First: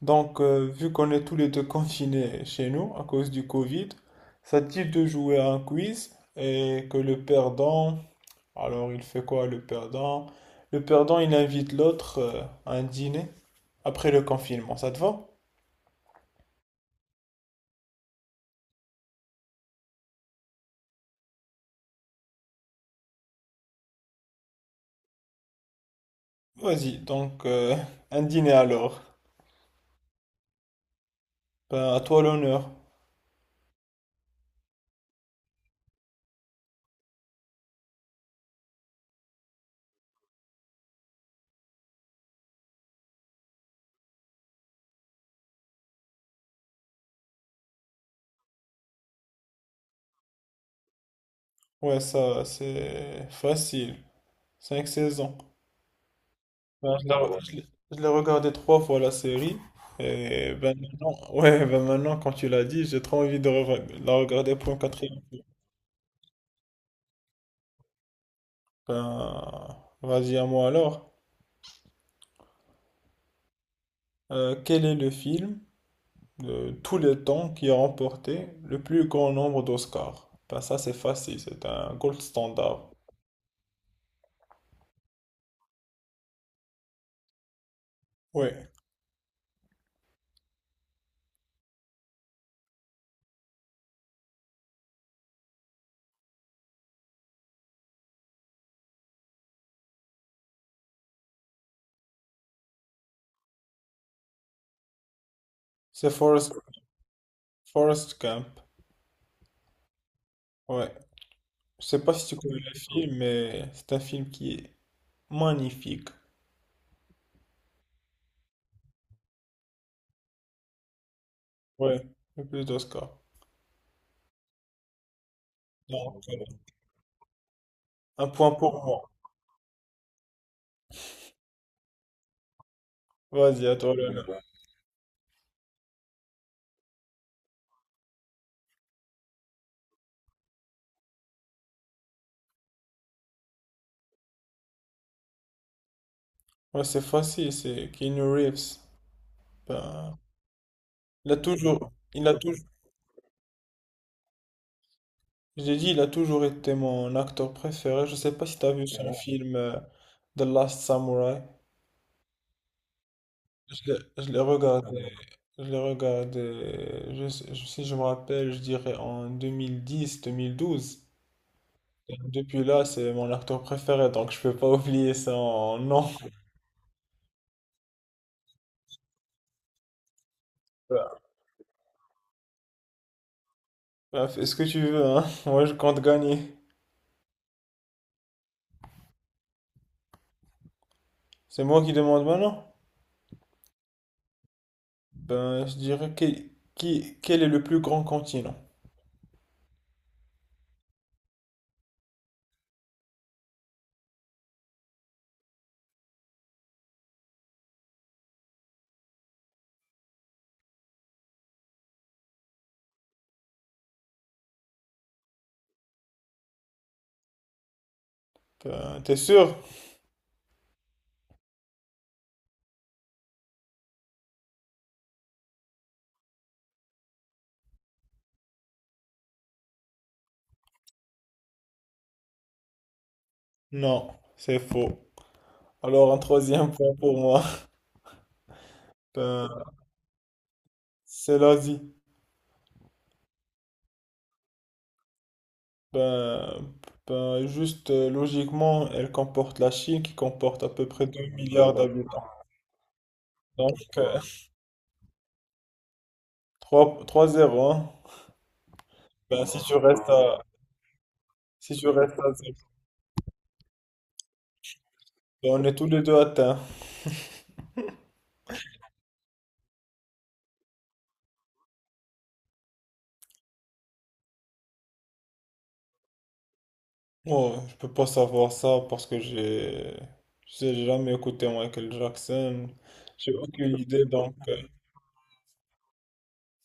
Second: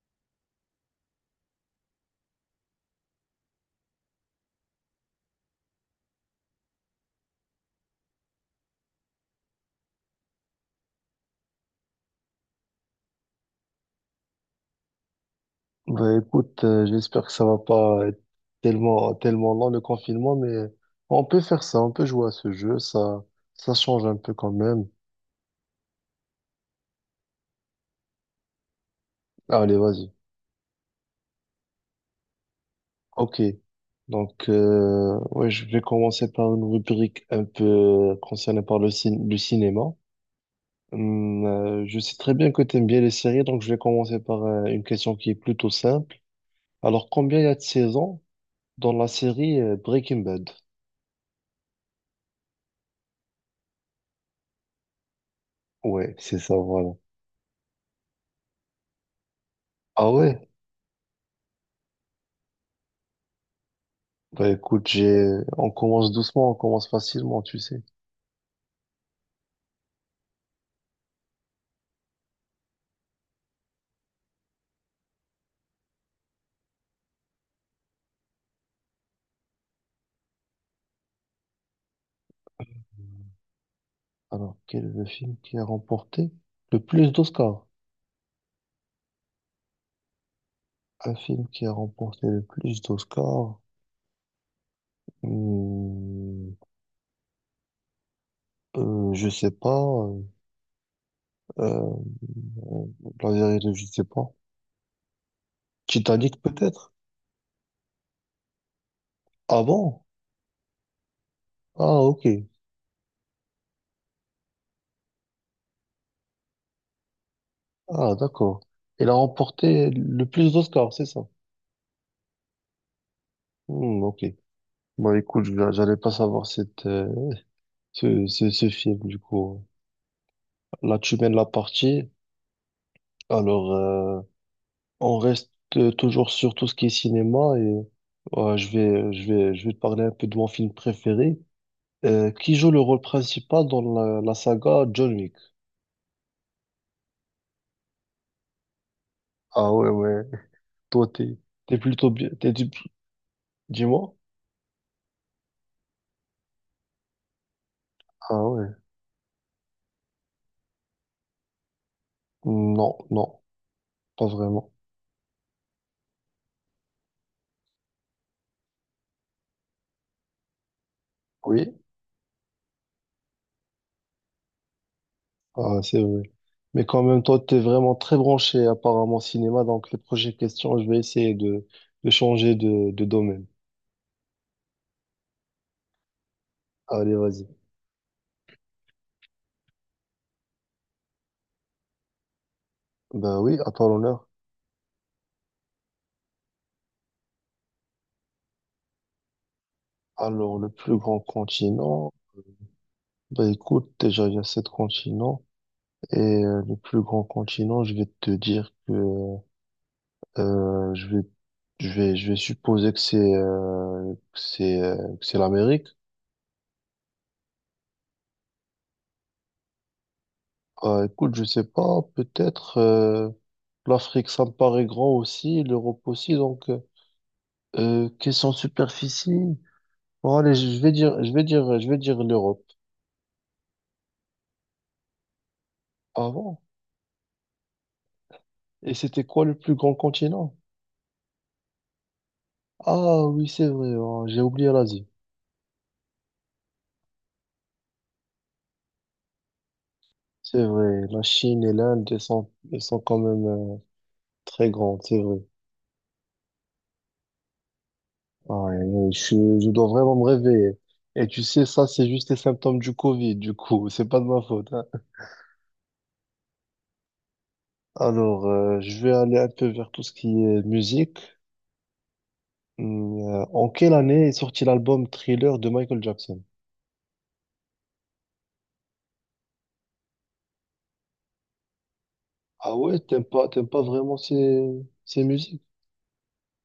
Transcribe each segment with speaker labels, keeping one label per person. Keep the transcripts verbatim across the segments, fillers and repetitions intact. Speaker 1: Donc, euh, vu qu'on est tous les deux confinés chez nous à cause du Covid, ça te dit de jouer à un quiz et que le perdant, alors il fait quoi le perdant? Le perdant, il invite l'autre euh, à un dîner après le confinement, ça te va?
Speaker 2: Bah écoute, euh, j'espère que ça va pas être tellement, tellement long le confinement, mais on peut faire ça, on peut jouer à ce jeu, ça, ça change un peu quand même.
Speaker 1: Vas-y, donc euh, un dîner alors.
Speaker 2: Allez, vas-y.
Speaker 1: Ben, à toi l'honneur.
Speaker 2: Ok. Donc, euh, ouais, je vais commencer par une rubrique un peu euh, concernée par le, cin- le cinéma. Hum, euh, je sais très bien que tu aimes bien les séries, donc je vais commencer par euh, une question qui est plutôt simple. Alors, combien y a de saisons dans la série euh, Breaking Bad?
Speaker 1: Ouais, ça, c'est facile. cinq saisons.
Speaker 2: Ouais, c'est ça, voilà.
Speaker 1: Ben, je l'ai Ah ouais. Je l'ai- je l'ai regardé trois fois la série.
Speaker 2: Ah ouais?
Speaker 1: Et ben maintenant, ouais, ben maintenant, quand tu l'as dit, j'ai trop envie de re- la
Speaker 2: Bah
Speaker 1: regarder pour une
Speaker 2: écoute,
Speaker 1: quatrième
Speaker 2: j'ai...
Speaker 1: fois.
Speaker 2: on commence doucement, on commence facilement, tu sais.
Speaker 1: Ben, Vas-y à moi alors. Euh, quel est le film de tous les temps qui a remporté le plus grand nombre d'Oscars? Ben ça, c'est facile, c'est un gold standard.
Speaker 2: Alors, quel est le film qui a remporté le plus d'Oscars?
Speaker 1: Ouais,
Speaker 2: Un film qui a remporté le plus d'Oscars? Hmm, euh, je sais pas. euh, euh, la vérité, je sais pas.
Speaker 1: c'est
Speaker 2: Titanic
Speaker 1: Forrest,
Speaker 2: peut-être?
Speaker 1: Forrest Gump.
Speaker 2: Ah bon?
Speaker 1: Ouais, je
Speaker 2: Ah
Speaker 1: sais pas
Speaker 2: ok.
Speaker 1: si tu connais le film, mais c'est un film qui est magnifique.
Speaker 2: Ah d'accord. Il a remporté le plus d'Oscars, c'est ça?
Speaker 1: Ouais, le plus d'Oscars.
Speaker 2: Hmm, ok. Bah écoute, je- j'allais pas
Speaker 1: Donc, euh,
Speaker 2: savoir cette, euh, ce,
Speaker 1: Un
Speaker 2: ce,
Speaker 1: point
Speaker 2: ce
Speaker 1: pour
Speaker 2: film
Speaker 1: moi.
Speaker 2: du coup. Là, tu mènes la partie.
Speaker 1: Vas-y,
Speaker 2: Alors,
Speaker 1: à toi,
Speaker 2: euh,
Speaker 1: Léonard. Ouais.
Speaker 2: on reste euh, toujours sur tout ce qui est cinéma et euh, je vais, je vais, je vais te parler un peu de mon film préféré. Euh, qui joue le rôle principal dans la, la saga John Wick?
Speaker 1: Ouais, c'est facile, c'est Keanu Reeves.
Speaker 2: Ah ouais,
Speaker 1: Ben,
Speaker 2: ouais. Toi,
Speaker 1: il a
Speaker 2: t'es, t'es
Speaker 1: toujours,
Speaker 2: plutôt
Speaker 1: il
Speaker 2: bien.
Speaker 1: a
Speaker 2: T'es,
Speaker 1: toujours,
Speaker 2: du- dis-moi.
Speaker 1: j'ai dit, il a toujours été mon acteur préféré. Je sais
Speaker 2: Ah
Speaker 1: pas si
Speaker 2: ouais.
Speaker 1: t'as vu son film euh, The Last Samurai.
Speaker 2: Non, non,
Speaker 1: Euh,
Speaker 2: pas
Speaker 1: Je l'ai
Speaker 2: vraiment.
Speaker 1: regardé, je l'ai regardé, je sais- je- si je me rappelle, je dirais en deux mille dix, deux mille douze.
Speaker 2: Oui.
Speaker 1: Et depuis là, c'est mon acteur préféré, donc je peux pas oublier ça en
Speaker 2: Ah, c'est
Speaker 1: non.
Speaker 2: vrai. Mais quand même, toi, t'es vraiment très branché apparemment cinéma, donc les prochaines questions, je vais essayer de, de changer de, de domaine.
Speaker 1: Est ce que tu veux, hein. Moi, je compte gagner.
Speaker 2: Allez, vas-y.
Speaker 1: C'est moi qui demande maintenant?
Speaker 2: Ben oui, à toi l'honneur.
Speaker 1: Ben, je dirais que, qui, Quel est le plus grand continent?
Speaker 2: Alors, le plus grand continent, bah écoute, déjà il y a sept continents et euh, le plus grand continent, je vais te dire que euh, je vais je vais je vais supposer que c'est euh, que c'est euh, que c'est l'Amérique.
Speaker 1: Ben, t'es sûr?
Speaker 2: Bah écoute, je sais pas, peut-être euh, l'Afrique ça me paraît grand aussi, l'Europe aussi, donc euh, question de superficie. Bon allez, je vais dire je vais dire je vais dire l'Europe
Speaker 1: Non, c'est faux. Alors, un
Speaker 2: avant.
Speaker 1: troisième point pour moi.
Speaker 2: Et c'était quoi le
Speaker 1: Ben,
Speaker 2: plus grand continent?
Speaker 1: c'est l'Asie.
Speaker 2: Ah oui, c'est vrai, oh, j'ai oublié l'Asie.
Speaker 1: Ben, ben, juste euh, Logiquement, elle comporte la Chine qui comporte
Speaker 2: C'est
Speaker 1: à peu
Speaker 2: vrai,
Speaker 1: près
Speaker 2: la
Speaker 1: deux
Speaker 2: Chine et
Speaker 1: milliards
Speaker 2: l'Inde, elles
Speaker 1: d'habitants.
Speaker 2: sont, elles sont quand même euh,
Speaker 1: Donc, euh,
Speaker 2: très grandes, c'est vrai.
Speaker 1: Trois zéro hein.
Speaker 2: Ah, et
Speaker 1: Ben, si
Speaker 2: je, je
Speaker 1: tu
Speaker 2: dois
Speaker 1: restes
Speaker 2: vraiment me
Speaker 1: à,
Speaker 2: réveiller. Et tu sais,
Speaker 1: Si
Speaker 2: ça,
Speaker 1: tu
Speaker 2: c'est
Speaker 1: restes
Speaker 2: juste
Speaker 1: à
Speaker 2: les
Speaker 1: zéro,
Speaker 2: symptômes du Covid, du coup, c'est pas de ma faute, hein.
Speaker 1: ben, on est tous les deux atteints.
Speaker 2: Alors, euh, je vais aller un peu vers tout ce qui est musique. Hum, euh, en quelle année est sorti l'album Thriller de Michael Jackson?
Speaker 1: Ouais, je peux pas savoir ça parce que j'ai j'ai jamais écouté Michael Jackson.
Speaker 2: Ah ouais, t'aimes
Speaker 1: J'ai
Speaker 2: pas, t'aimes
Speaker 1: aucune
Speaker 2: pas
Speaker 1: idée
Speaker 2: vraiment
Speaker 1: donc euh,
Speaker 2: ces, ces musiques.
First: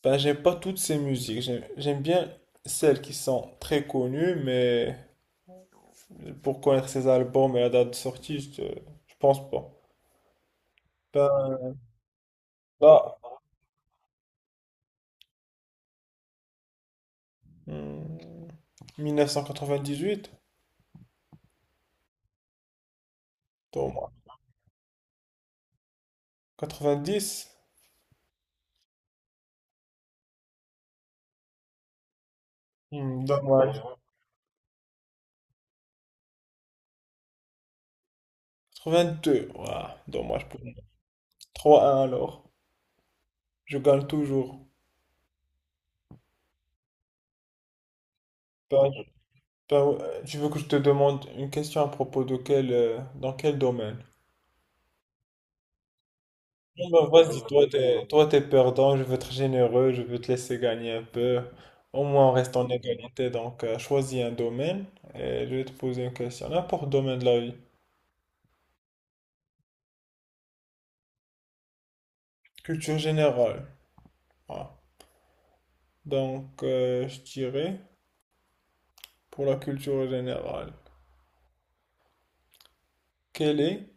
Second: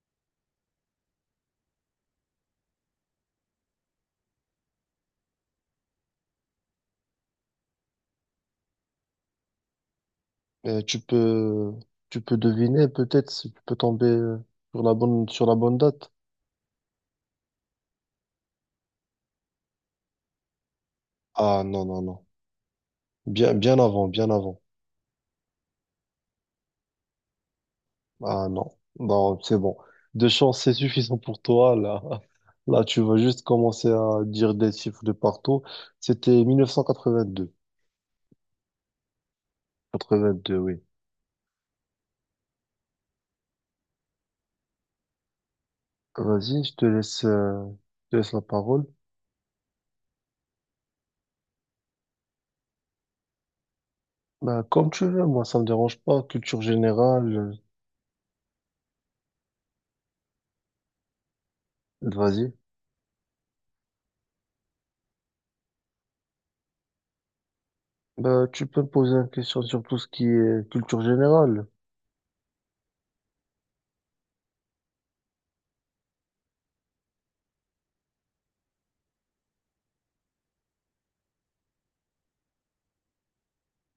Speaker 1: Ben j'aime pas toutes ces musiques. J'aime j'aime bien celles qui sont très connues mais pour connaître ses albums et la date de sortie, je, je pense pas.
Speaker 2: Euh, tu
Speaker 1: Ben
Speaker 2: peux, Tu peux deviner,
Speaker 1: là
Speaker 2: peut-être, si tu peux tomber euh, sur la bonne, sur la bonne date.
Speaker 1: hmm, mille neuf cent quatre-vingt-dix-huit,
Speaker 2: Ah non, non, non. Bien, bien avant, bien
Speaker 1: dommage.
Speaker 2: avant.
Speaker 1: quatre-vingt-dix,
Speaker 2: Ah non, non, c'est bon. Deux chances, c'est suffisant pour toi. Là, là, tu vas
Speaker 1: hmm,
Speaker 2: juste
Speaker 1: dommage.
Speaker 2: commencer à dire des chiffres de partout. C'était mille neuf cent quatre-vingt-deux.
Speaker 1: quatre-vingt-deux, ouah, dommage
Speaker 2: quatre-vingt-deux,
Speaker 1: pour moi.
Speaker 2: oui.
Speaker 1: Trois un alors. Je gagne toujours.
Speaker 2: Vas-y, je te laisse, euh, je te laisse la parole.
Speaker 1: Ben, Ben, euh, tu veux que je te demande une question à propos de quel, euh, dans quel domaine?
Speaker 2: Bah, comme tu veux, moi, ça me dérange pas. Culture
Speaker 1: Non, ben, vas-y,
Speaker 2: générale,
Speaker 1: toi t'es, toi t'es perdant, je veux être généreux, je veux te laisser gagner un peu. Au
Speaker 2: euh,
Speaker 1: moins on
Speaker 2: vas-y.
Speaker 1: reste en égalité, donc euh, choisis un domaine et je vais te poser une question. N'importe domaine de la vie.
Speaker 2: Bah, tu peux me poser une question sur tout ce qui est culture générale.
Speaker 1: Culture générale. Voilà. Donc euh, je dirais, pour la culture générale, quel est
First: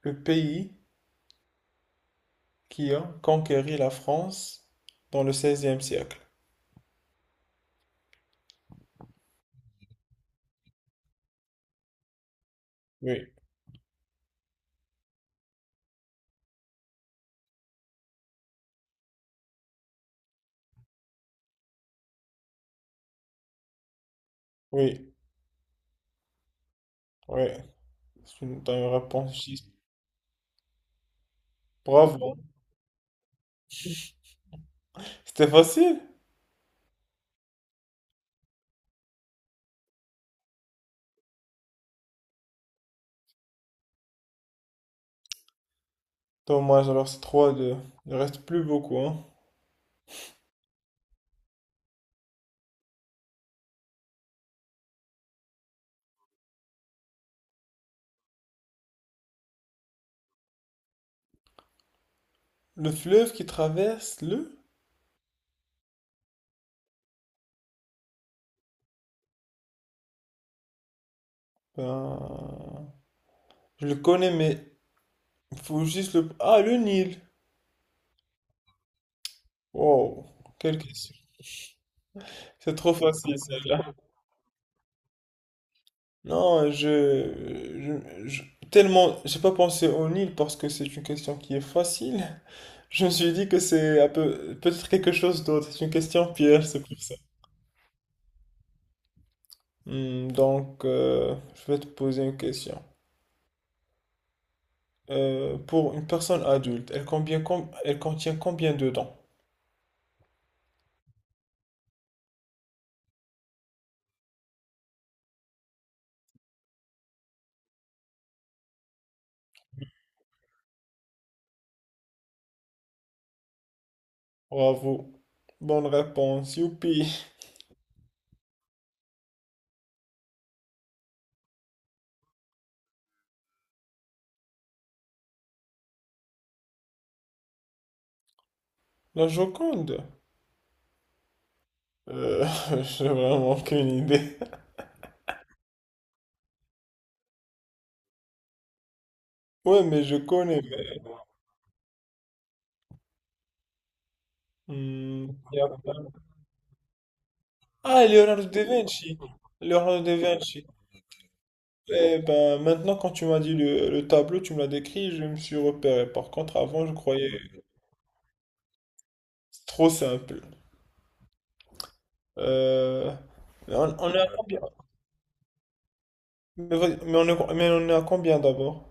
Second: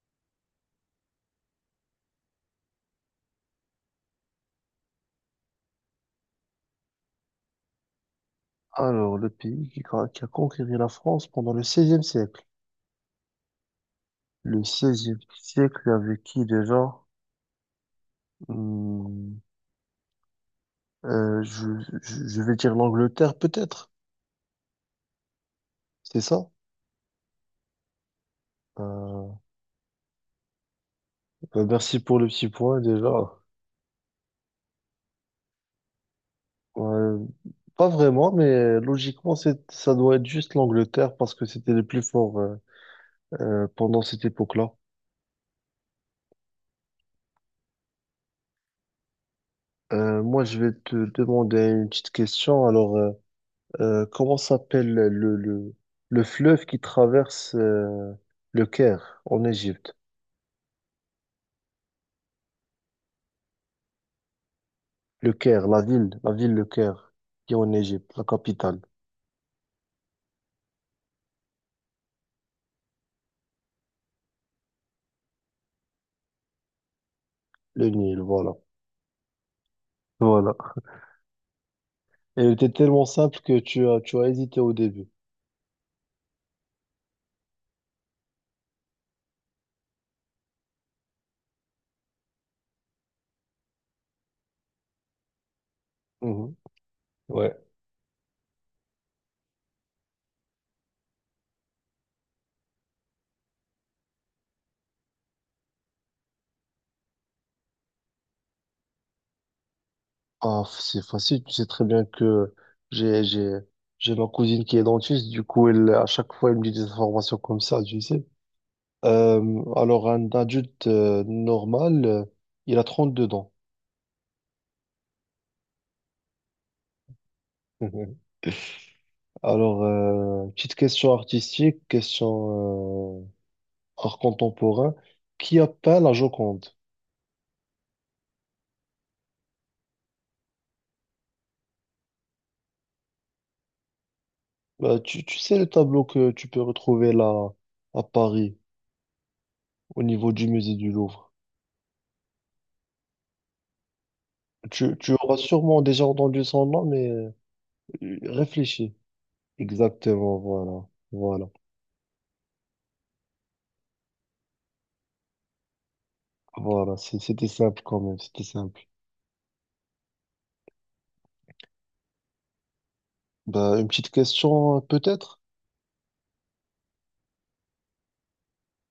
Speaker 1: le pays qui a conquéri la France dans le seizième siècle?
Speaker 2: Alors, le pays qui, a- qui a conquéri la France pendant le seizième siècle.
Speaker 1: Oui,
Speaker 2: Le seizième siècle, avec qui déjà? Hmm, euh, je, je- je vais dire l'Angleterre, peut-être.
Speaker 1: oui,
Speaker 2: C'est ça?
Speaker 1: oui. Dans une
Speaker 2: Euh,
Speaker 1: réponse juste.
Speaker 2: bah, merci pour le
Speaker 1: Bravo.
Speaker 2: petit point déjà.
Speaker 1: C'était facile.
Speaker 2: Ouais, pas vraiment, mais logiquement, c'est, ça doit être juste l'Angleterre parce que c'était les plus forts euh, euh, pendant cette époque-là.
Speaker 1: Dommage, alors c'est trois à deux. Il reste plus beaucoup, hein.
Speaker 2: Euh, moi, je vais te demander une petite question. Alors, euh, euh, comment s'appelle le, le, le fleuve qui traverse euh, le Caire en Égypte?
Speaker 1: Le fleuve qui traverse le...
Speaker 2: Le Caire, la ville, la ville Le Caire qui est en Égypte, la capitale,
Speaker 1: Ben... Je le connais, mais il faut juste le... Ah, le Nil.
Speaker 2: le Nil, voilà.
Speaker 1: Wow.
Speaker 2: Voilà.
Speaker 1: Quelle question.
Speaker 2: Et elle était
Speaker 1: C'est trop
Speaker 2: tellement
Speaker 1: facile,
Speaker 2: simple que tu
Speaker 1: celle-là.
Speaker 2: as, tu as hésité au début.
Speaker 1: Non, je, je, je- Tellement... J'ai pas pensé au Nil parce que c'est une question qui est facile. Je me suis dit que c'est un peu... Peut-être quelque chose d'autre. C'est une question
Speaker 2: Mhm.
Speaker 1: piège, c'est pour ça.
Speaker 2: Ouais.
Speaker 1: Hmm, donc, euh, je vais te poser une question. Euh, pour une personne adulte, elle, combien- com- elle contient combien de dents?
Speaker 2: Ah, f- c'est facile, tu sais très bien que j'ai, j'ai, j'ai ma cousine qui est dentiste, du coup, elle, à chaque fois, elle me dit des informations comme ça, tu sais. Euh, alors, un adulte euh, normal, euh, il a trente deux dents.
Speaker 1: Bravo. Bonne réponse, youpi.
Speaker 2: Mhm. Alors, euh, petite question artistique, question euh, art contemporain. Qui a peint la Joconde?
Speaker 1: La Joconde? Euh, j'ai vraiment aucune idée.
Speaker 2: Bah, tu, tu sais le tableau que tu peux retrouver là à Paris,
Speaker 1: Ouais,
Speaker 2: au
Speaker 1: mais je
Speaker 2: niveau du
Speaker 1: connais.
Speaker 2: musée du
Speaker 1: mais-
Speaker 2: Louvre. Tu, tu
Speaker 1: Hmm,
Speaker 2: auras
Speaker 1: y a
Speaker 2: sûrement déjà
Speaker 1: pas-
Speaker 2: entendu son nom, mais euh,
Speaker 1: Ah, Leonardo da
Speaker 2: réfléchis.
Speaker 1: Vinci. Leonardo da
Speaker 2: Exactement,
Speaker 1: Vinci.
Speaker 2: voilà. Voilà.
Speaker 1: Eh ben, maintenant, quand tu m'as dit le, le tableau, tu me l'as décrit, je me suis repéré. Par contre, avant, je
Speaker 2: Voilà. C'est-
Speaker 1: croyais
Speaker 2: C'était simple quand même. C'était simple.
Speaker 1: trop simple. Euh, mais
Speaker 2: Bah, une
Speaker 1: on,
Speaker 2: petite
Speaker 1: on est à combien?
Speaker 2: question, euh, peut-être?
Speaker 1: Mais, vas-y, mais on est, mais on est à combien d'abord?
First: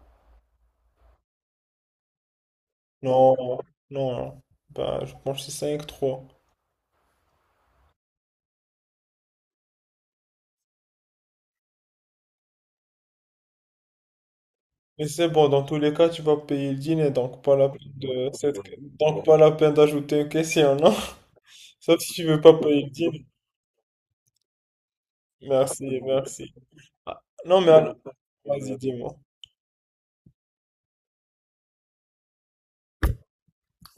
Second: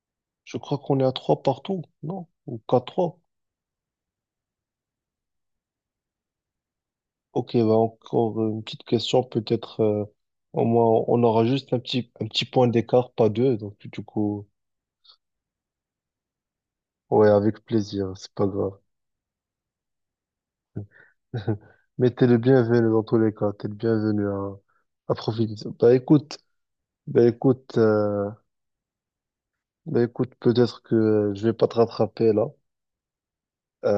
Speaker 2: Je crois qu'on est à trois partout, non? Ou quatre trois?
Speaker 1: Non, non, non. Bah, je pense que c'est cinq trois.
Speaker 2: Ok, bah encore une petite question, peut-être. Euh, au moins, on aura juste un petit, un petit point d'écart, pas deux. Donc, du coup,
Speaker 1: Mais c'est bon, dans tous les cas, tu vas payer le dîner,
Speaker 2: ouais,
Speaker 1: donc pas
Speaker 2: avec
Speaker 1: la peine
Speaker 2: plaisir.
Speaker 1: de
Speaker 2: C'est pas
Speaker 1: cette...
Speaker 2: grave.
Speaker 1: donc pas la peine d'ajouter une question, non? Sauf
Speaker 2: Mais
Speaker 1: si tu
Speaker 2: t'es le
Speaker 1: veux pas payer
Speaker 2: bienvenu
Speaker 1: le
Speaker 2: dans tous
Speaker 1: dîner.
Speaker 2: les cas. T'es le bienvenu à, à profiter. Bah,
Speaker 1: Merci,
Speaker 2: écoute.
Speaker 1: merci.
Speaker 2: Ben
Speaker 1: Non, mais
Speaker 2: écoute,
Speaker 1: alors,
Speaker 2: euh,
Speaker 1: vas-y, dis-moi.
Speaker 2: ben écoute, peut-être que euh, je vais pas te rattraper là.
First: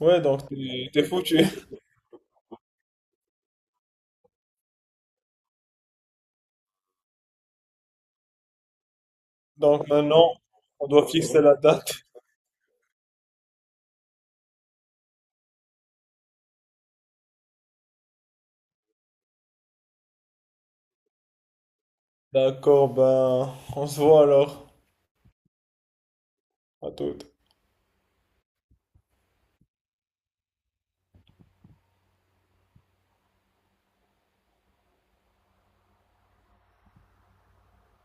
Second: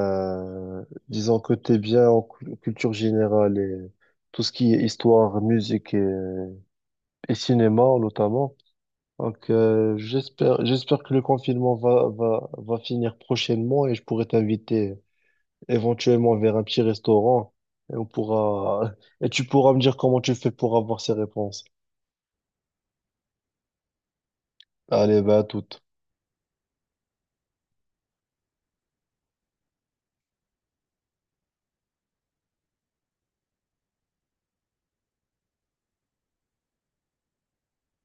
Speaker 1: Ouais, donc t'es t'es foutu.
Speaker 2: disons que t'es bien en cu- culture générale et tout ce qui est histoire, musique et, et cinéma notamment. Donc
Speaker 1: Donc
Speaker 2: euh,
Speaker 1: maintenant,
Speaker 2: j'espère,
Speaker 1: on
Speaker 2: j'espère
Speaker 1: doit
Speaker 2: que le
Speaker 1: fixer la
Speaker 2: confinement
Speaker 1: date.
Speaker 2: va, va, va finir prochainement et je pourrai t'inviter éventuellement vers un petit restaurant et on pourra et tu pourras me dire comment tu fais pour avoir ces réponses.
Speaker 1: D'accord, ben, on se voit alors.
Speaker 2: Allez, ben à toute.
Speaker 1: À toute.